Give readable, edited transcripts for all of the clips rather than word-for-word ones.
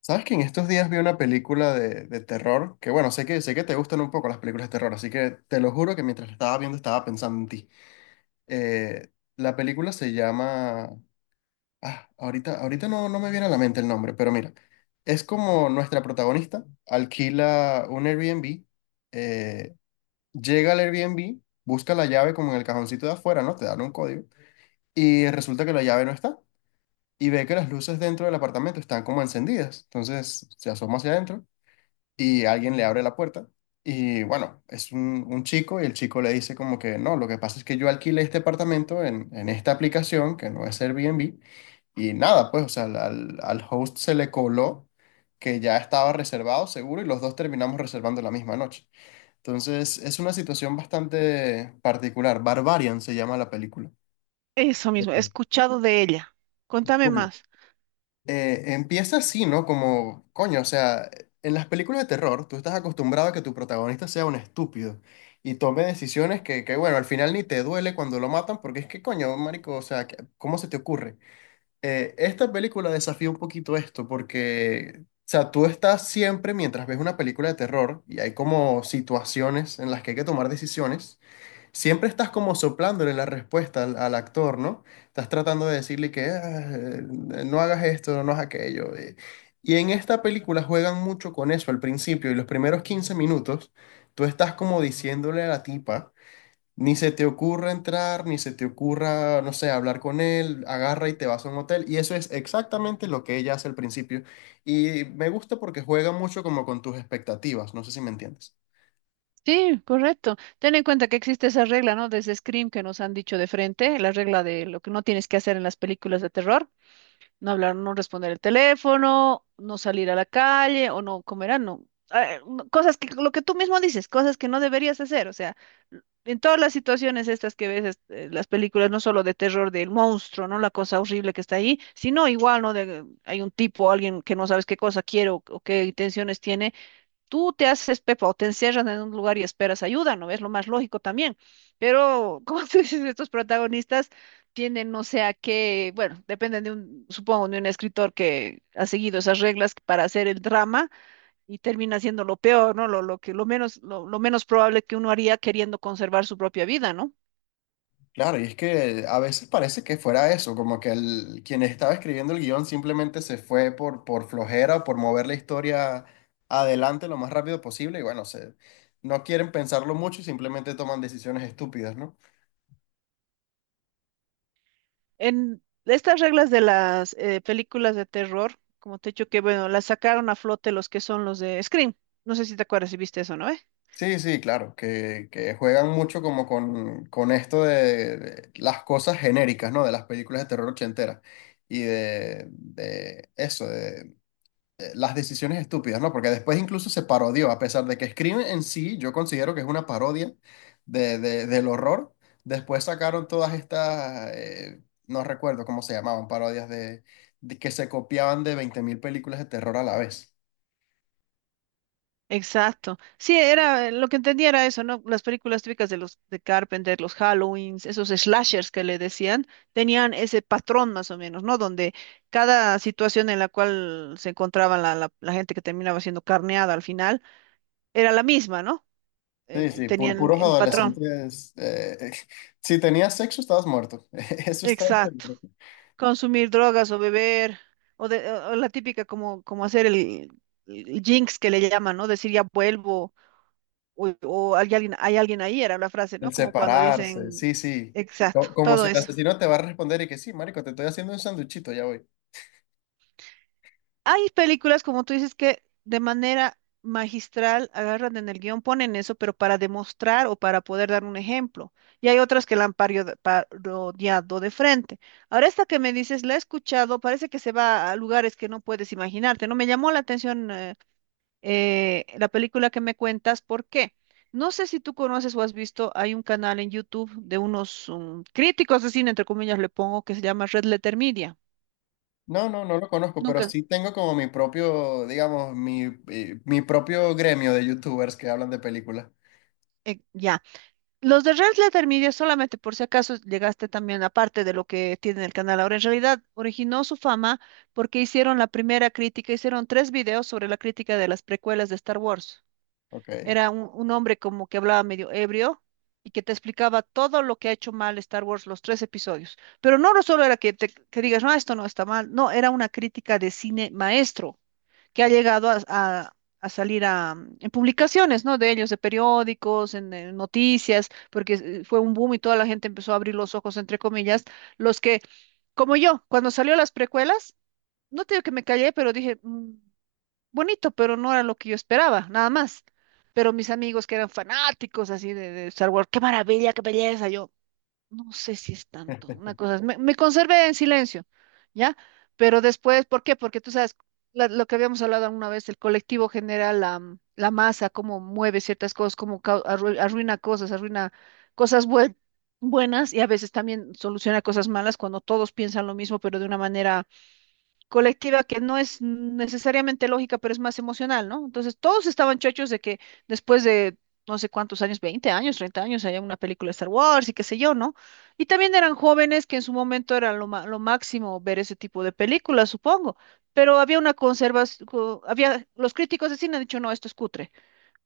¿Sabes que en estos días vi una película de terror? Que bueno, sé que te gustan un poco las películas de terror, así que te lo juro que mientras la estaba viendo estaba pensando en ti. Eh, la película se llama... Ah, ahorita no me viene a la mente el nombre, pero mira, es como nuestra protagonista alquila un Airbnb. eh, Llega al Airbnb, busca la llave como en el cajoncito de afuera, ¿no? Te dan un código y resulta que la llave no está y ve que las luces dentro del apartamento están como encendidas, entonces se asoma hacia adentro y alguien le abre la puerta. Y bueno, es un chico y el chico le dice como que no, lo que pasa es que yo alquilé este apartamento en esta aplicación que no es Airbnb y nada, pues, o sea, al host se le coló que ya estaba reservado seguro y los dos terminamos reservando la misma noche. Entonces, es una situación bastante particular. Barbarian se llama la película. Eso mismo, he Ok. escuchado de ella. Contame Bueno, más. Empieza así, ¿no? Como, coño, o sea, en las películas de terror, tú estás acostumbrado a que tu protagonista sea un estúpido y tome decisiones bueno, al final ni te duele cuando lo matan, porque es que, coño, marico, o sea, ¿cómo se te ocurre? Esta película desafía un poquito esto, porque, o sea, tú estás siempre, mientras ves una película de terror, y hay como situaciones en las que hay que tomar decisiones. Siempre estás como soplándole la respuesta al actor, ¿no? Estás tratando de decirle que "Ah, no hagas esto, no hagas aquello. Y en esta película juegan mucho con eso al principio y los primeros 15 minutos, tú estás como diciéndole a la tipa, ni se te ocurra entrar, ni se te ocurra, no sé, hablar con él, agarra y te vas a un hotel. Y eso es exactamente lo que ella hace al principio. Y me gusta porque juega mucho como con tus expectativas, no sé si me entiendes. Sí, correcto. Ten en cuenta que existe esa regla, ¿no? Desde Scream que nos han dicho de frente, la regla de lo que no tienes que hacer en las películas de terror. No hablar, no responder el teléfono, no salir a la calle o no comer, ah, no. Ah, no, cosas que, lo que tú mismo dices, cosas que no deberías hacer, o sea, en todas las situaciones estas que ves, las películas, no solo de terror del monstruo, ¿no? La cosa horrible que está ahí, sino igual, ¿no? Hay un tipo, alguien que no sabes qué cosa quiere o qué intenciones tiene. Tú te haces pepa o te encierran en un lugar y esperas ayuda, ¿no? Es lo más lógico también. Pero, como tú dices, estos protagonistas tienen, no sé a qué, bueno, dependen de un, supongo, de un escritor que ha seguido esas reglas para hacer el drama y termina siendo lo peor, ¿no? Lo que, lo menos, lo menos probable que uno haría queriendo conservar su propia vida, ¿no? Claro, y es que a veces parece que fuera eso, como que quien estaba escribiendo el guión simplemente se fue por flojera o por mover la historia adelante lo más rápido posible y bueno, no quieren pensarlo mucho y simplemente toman decisiones estúpidas, ¿no? En estas reglas de las películas de terror, como te he dicho que, bueno, las sacaron a flote los que son los de Scream. No sé si te acuerdas si viste eso, ¿no? Sí, sí, claro, que juegan mucho como con esto de las cosas genéricas, ¿no? De las películas de terror ochenteras y de eso, las decisiones estúpidas, ¿no? Porque después incluso se parodió, a pesar de que Scream en sí, yo considero que es una parodia del horror. Después sacaron todas estas, no recuerdo cómo se llamaban, parodias de que se copiaban de 20.000 películas de terror a la vez. Exacto. Sí, era lo que entendía era eso, ¿no? Las películas típicas de los de Carpenter, los Halloweens, esos slashers que le decían, tenían ese patrón más o menos, ¿no? Donde cada situación en la cual se encontraba la gente que terminaba siendo carneada al final era la misma, ¿no? Sí, sí, por Tenían puros el oh, patrón. adolescentes. Si tenías sexo, estabas muerto. Eso estaba Exacto. seguro. Consumir drogas o beber, o la típica como hacer el jinx que le llaman, ¿no? Decir ya vuelvo, o hay alguien ahí, era la frase, ¿no? El Como cuando separarse, dicen, sí, sí. exacto, Como si todo el eso. asesino te va a responder y que sí, marico, te estoy haciendo un sanduchito, ya voy. Hay películas, como tú dices, que de manera magistral agarran en el guión, ponen eso, pero para demostrar o para poder dar un ejemplo. Y hay otras que la han parodiado de frente. Ahora, esta que me dices, la he escuchado, parece que se va a lugares que no puedes imaginarte, ¿no? Me llamó la atención la película que me cuentas, ¿por qué? No sé si tú conoces o has visto, hay un canal en YouTube de unos críticos de cine, entre comillas le pongo, que se llama Red Letter Media. No, no, no lo conozco, pero Nunca, sí tengo como mi propio, digamos, mi propio gremio de youtubers que hablan de películas. Ya. Los de Red Letter Media, solamente por si acaso llegaste también, aparte de lo que tiene el canal ahora, en realidad originó su fama porque hicieron la primera crítica, hicieron tres videos sobre la crítica de las precuelas de Star Wars. Ok. Era un hombre como que hablaba medio ebrio y que te explicaba todo lo que ha hecho mal Star Wars, los tres episodios. Pero no solo era que, te, que digas, no, esto no está mal, no, era una crítica de cine maestro que ha llegado a salir a, en publicaciones, ¿no? De ellos, de periódicos, en, noticias, porque fue un boom y toda la gente empezó a abrir los ojos, entre comillas, los que, como yo, cuando salió las precuelas, no te digo que me callé, pero dije... Bonito, pero no era lo que yo esperaba, nada más." Pero mis amigos que eran fanáticos así de Star Wars, qué maravilla, qué belleza. Yo no sé si es tanto, una cosa, me conservé en silencio, ¿ya? Pero después, ¿por qué? Porque tú sabes, lo que habíamos hablado alguna vez, el colectivo genera la masa, cómo mueve ciertas cosas, cómo arruina cosas, arruina cosas buenas y a veces también soluciona cosas malas cuando todos piensan lo mismo, pero de una manera colectiva que no es necesariamente lógica, pero es más emocional, ¿no? Entonces todos estaban chochos de que después de no sé cuántos años, 20 años, 30 años, haya una película de Star Wars y qué sé yo, ¿no? Y también eran jóvenes que en su momento era lo máximo ver ese tipo de películas, supongo. Pero había una conservación, había, los críticos de cine han dicho, no, esto es cutre,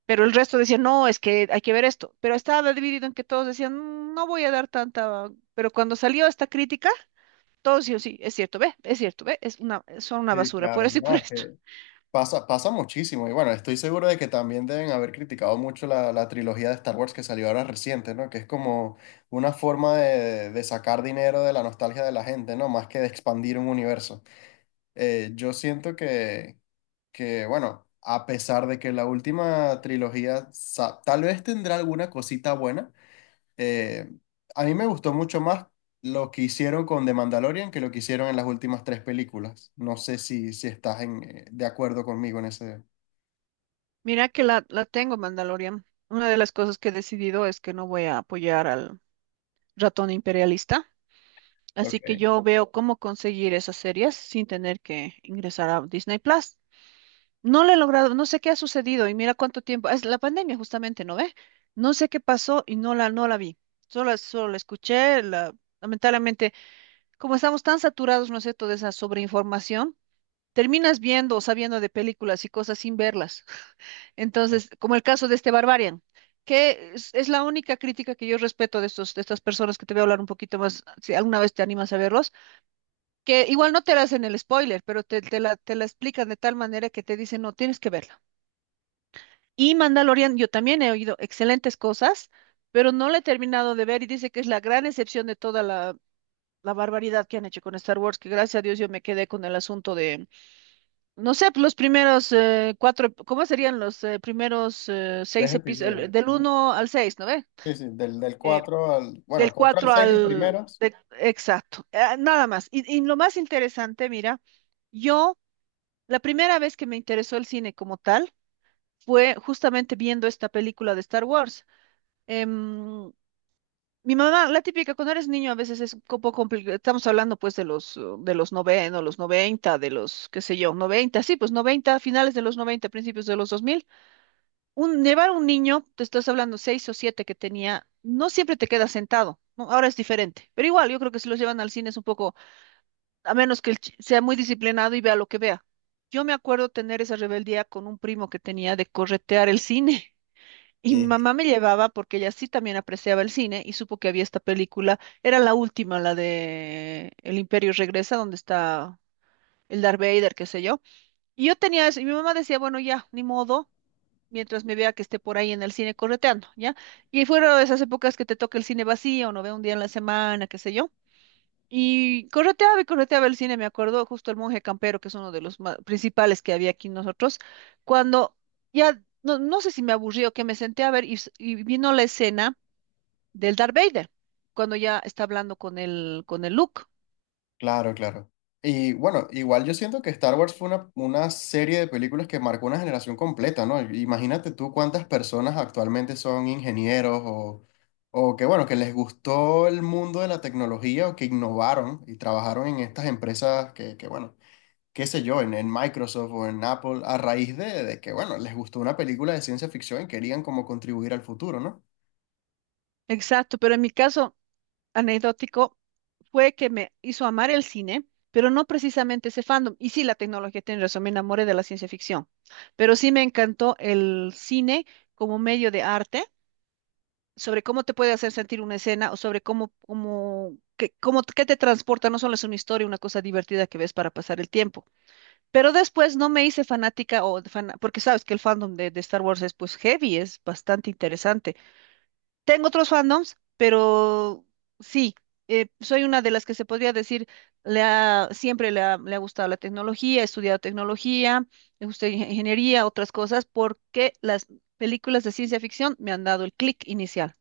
pero el resto decían, no, es que hay que ver esto. Pero estaba dividido en que todos decían, No voy a dar tanta", pero cuando salió esta crítica, todo sí o sí, es cierto, ve, es cierto, ve, es una, son una Sí, basura, por claro. eso y No, por es esto. que pasa, pasa muchísimo. Y bueno, estoy seguro de que también deben haber criticado mucho la trilogía de Star Wars que salió ahora reciente, ¿no? Que es como una forma de sacar dinero de la nostalgia de la gente, ¿no? Más que de expandir un universo. Yo siento que, bueno, a pesar de que la última trilogía tal vez tendrá alguna cosita buena. Eh, a mí me gustó mucho más lo que hicieron con The Mandalorian que lo que hicieron en las últimas tres películas. No sé si, si estás en, de acuerdo conmigo en ese... Mira que la tengo, Mandalorian. Una de las cosas que he decidido es que no voy a apoyar al ratón imperialista, así que Ok. yo veo cómo conseguir esas series sin tener que ingresar a Disney Plus. No lo he logrado, no sé qué ha sucedido y mira cuánto tiempo, es la pandemia justamente, ¿no ve? No sé qué pasó y no la, no la vi. Solo la escuché, lamentablemente, como estamos tan saturados, ¿no es cierto?, de esa sobreinformación. Terminas viendo o sabiendo de películas y cosas sin verlas. Entonces, como el caso de este Barbarian, que es la única crítica que yo respeto de estos, de estas personas que te voy a hablar un poquito más, si alguna vez te animas a verlos, que igual no te la hacen el spoiler, pero te la explican de tal manera que te dicen, no, tienes que verla. Y Mandalorian, yo también he oído excelentes cosas, pero no la he terminado de ver y dice que es la gran excepción de toda la, la barbaridad que han hecho con Star Wars, que gracias a Dios yo me quedé con el asunto de no sé, los primeros cuatro, ¿cómo serían los primeros Tres seis episodios. episodios? Del Ajá. uno al seis, ¿no ve? Sí, sí, del Eh, cuatro al... Bueno, del 4 al cuatro 6 los al... primeros. Exacto, nada más. Y lo más interesante, mira, yo, la primera vez que me interesó el cine como tal fue justamente viendo esta película de Star Wars. Em, mi mamá, la típica, cuando eres niño a veces es un poco complicado, estamos hablando pues de los noventa o los noventa, de los, qué sé yo, noventa, sí, pues noventa, finales de los noventa, principios de los 2000. Un, llevar un niño, te estás hablando seis o siete que tenía, no siempre te queda sentado, ¿no? Ahora es diferente, pero igual yo creo que si los llevan al cine es un poco, a menos que sea muy disciplinado y vea lo que vea. Yo me acuerdo tener esa rebeldía con un primo que tenía de corretear el cine. Y mi mamá me llevaba porque ella sí también apreciaba el cine y supo que había esta película. Era la última, la de El Imperio Regresa, donde está el Darth Vader, qué sé yo. Y yo tenía eso, y mi mamá decía, bueno, ya, ni modo, mientras me vea que esté por ahí en el cine correteando, ¿ya? Y fuera de esas épocas que te toca el cine vacío, no veo un día en la semana, qué sé yo. Y correteaba el cine, me acuerdo justo el Monje Campero, que es uno de los principales que había aquí nosotros, cuando ya, no, no sé si me aburrió que me senté a ver y vino la escena del Darth Vader, cuando ya está hablando con el Luke. Claro, claro. Y bueno, igual yo siento que Star Wars fue una serie de películas que marcó una generación completa, ¿no? Imagínate tú cuántas personas actualmente son ingenieros o que, bueno, que les gustó el mundo de la tecnología o que innovaron y trabajaron en estas empresas bueno, qué sé yo, en Microsoft o en Apple, a raíz de que, bueno, les gustó una película de ciencia ficción y querían como contribuir al futuro, ¿no? Exacto, pero en mi caso, anecdótico, fue que me hizo amar el cine, pero no precisamente ese fandom. Y sí, la tecnología tiene razón, me enamoré de la ciencia ficción, pero sí me encantó el cine como medio de arte, sobre cómo te puede hacer sentir una escena o sobre cómo, cómo, qué te transporta, no solo es una historia, una cosa divertida que ves para pasar el tiempo. Pero después no me hice fanática o porque sabes que el fandom de Star Wars es pues heavy, es bastante interesante. Tengo otros fandoms, pero sí, soy una de las que se podría decir, siempre le ha gustado la tecnología, he estudiado tecnología, he gustado ingeniería, otras cosas, porque las películas de ciencia ficción me han dado el clic inicial.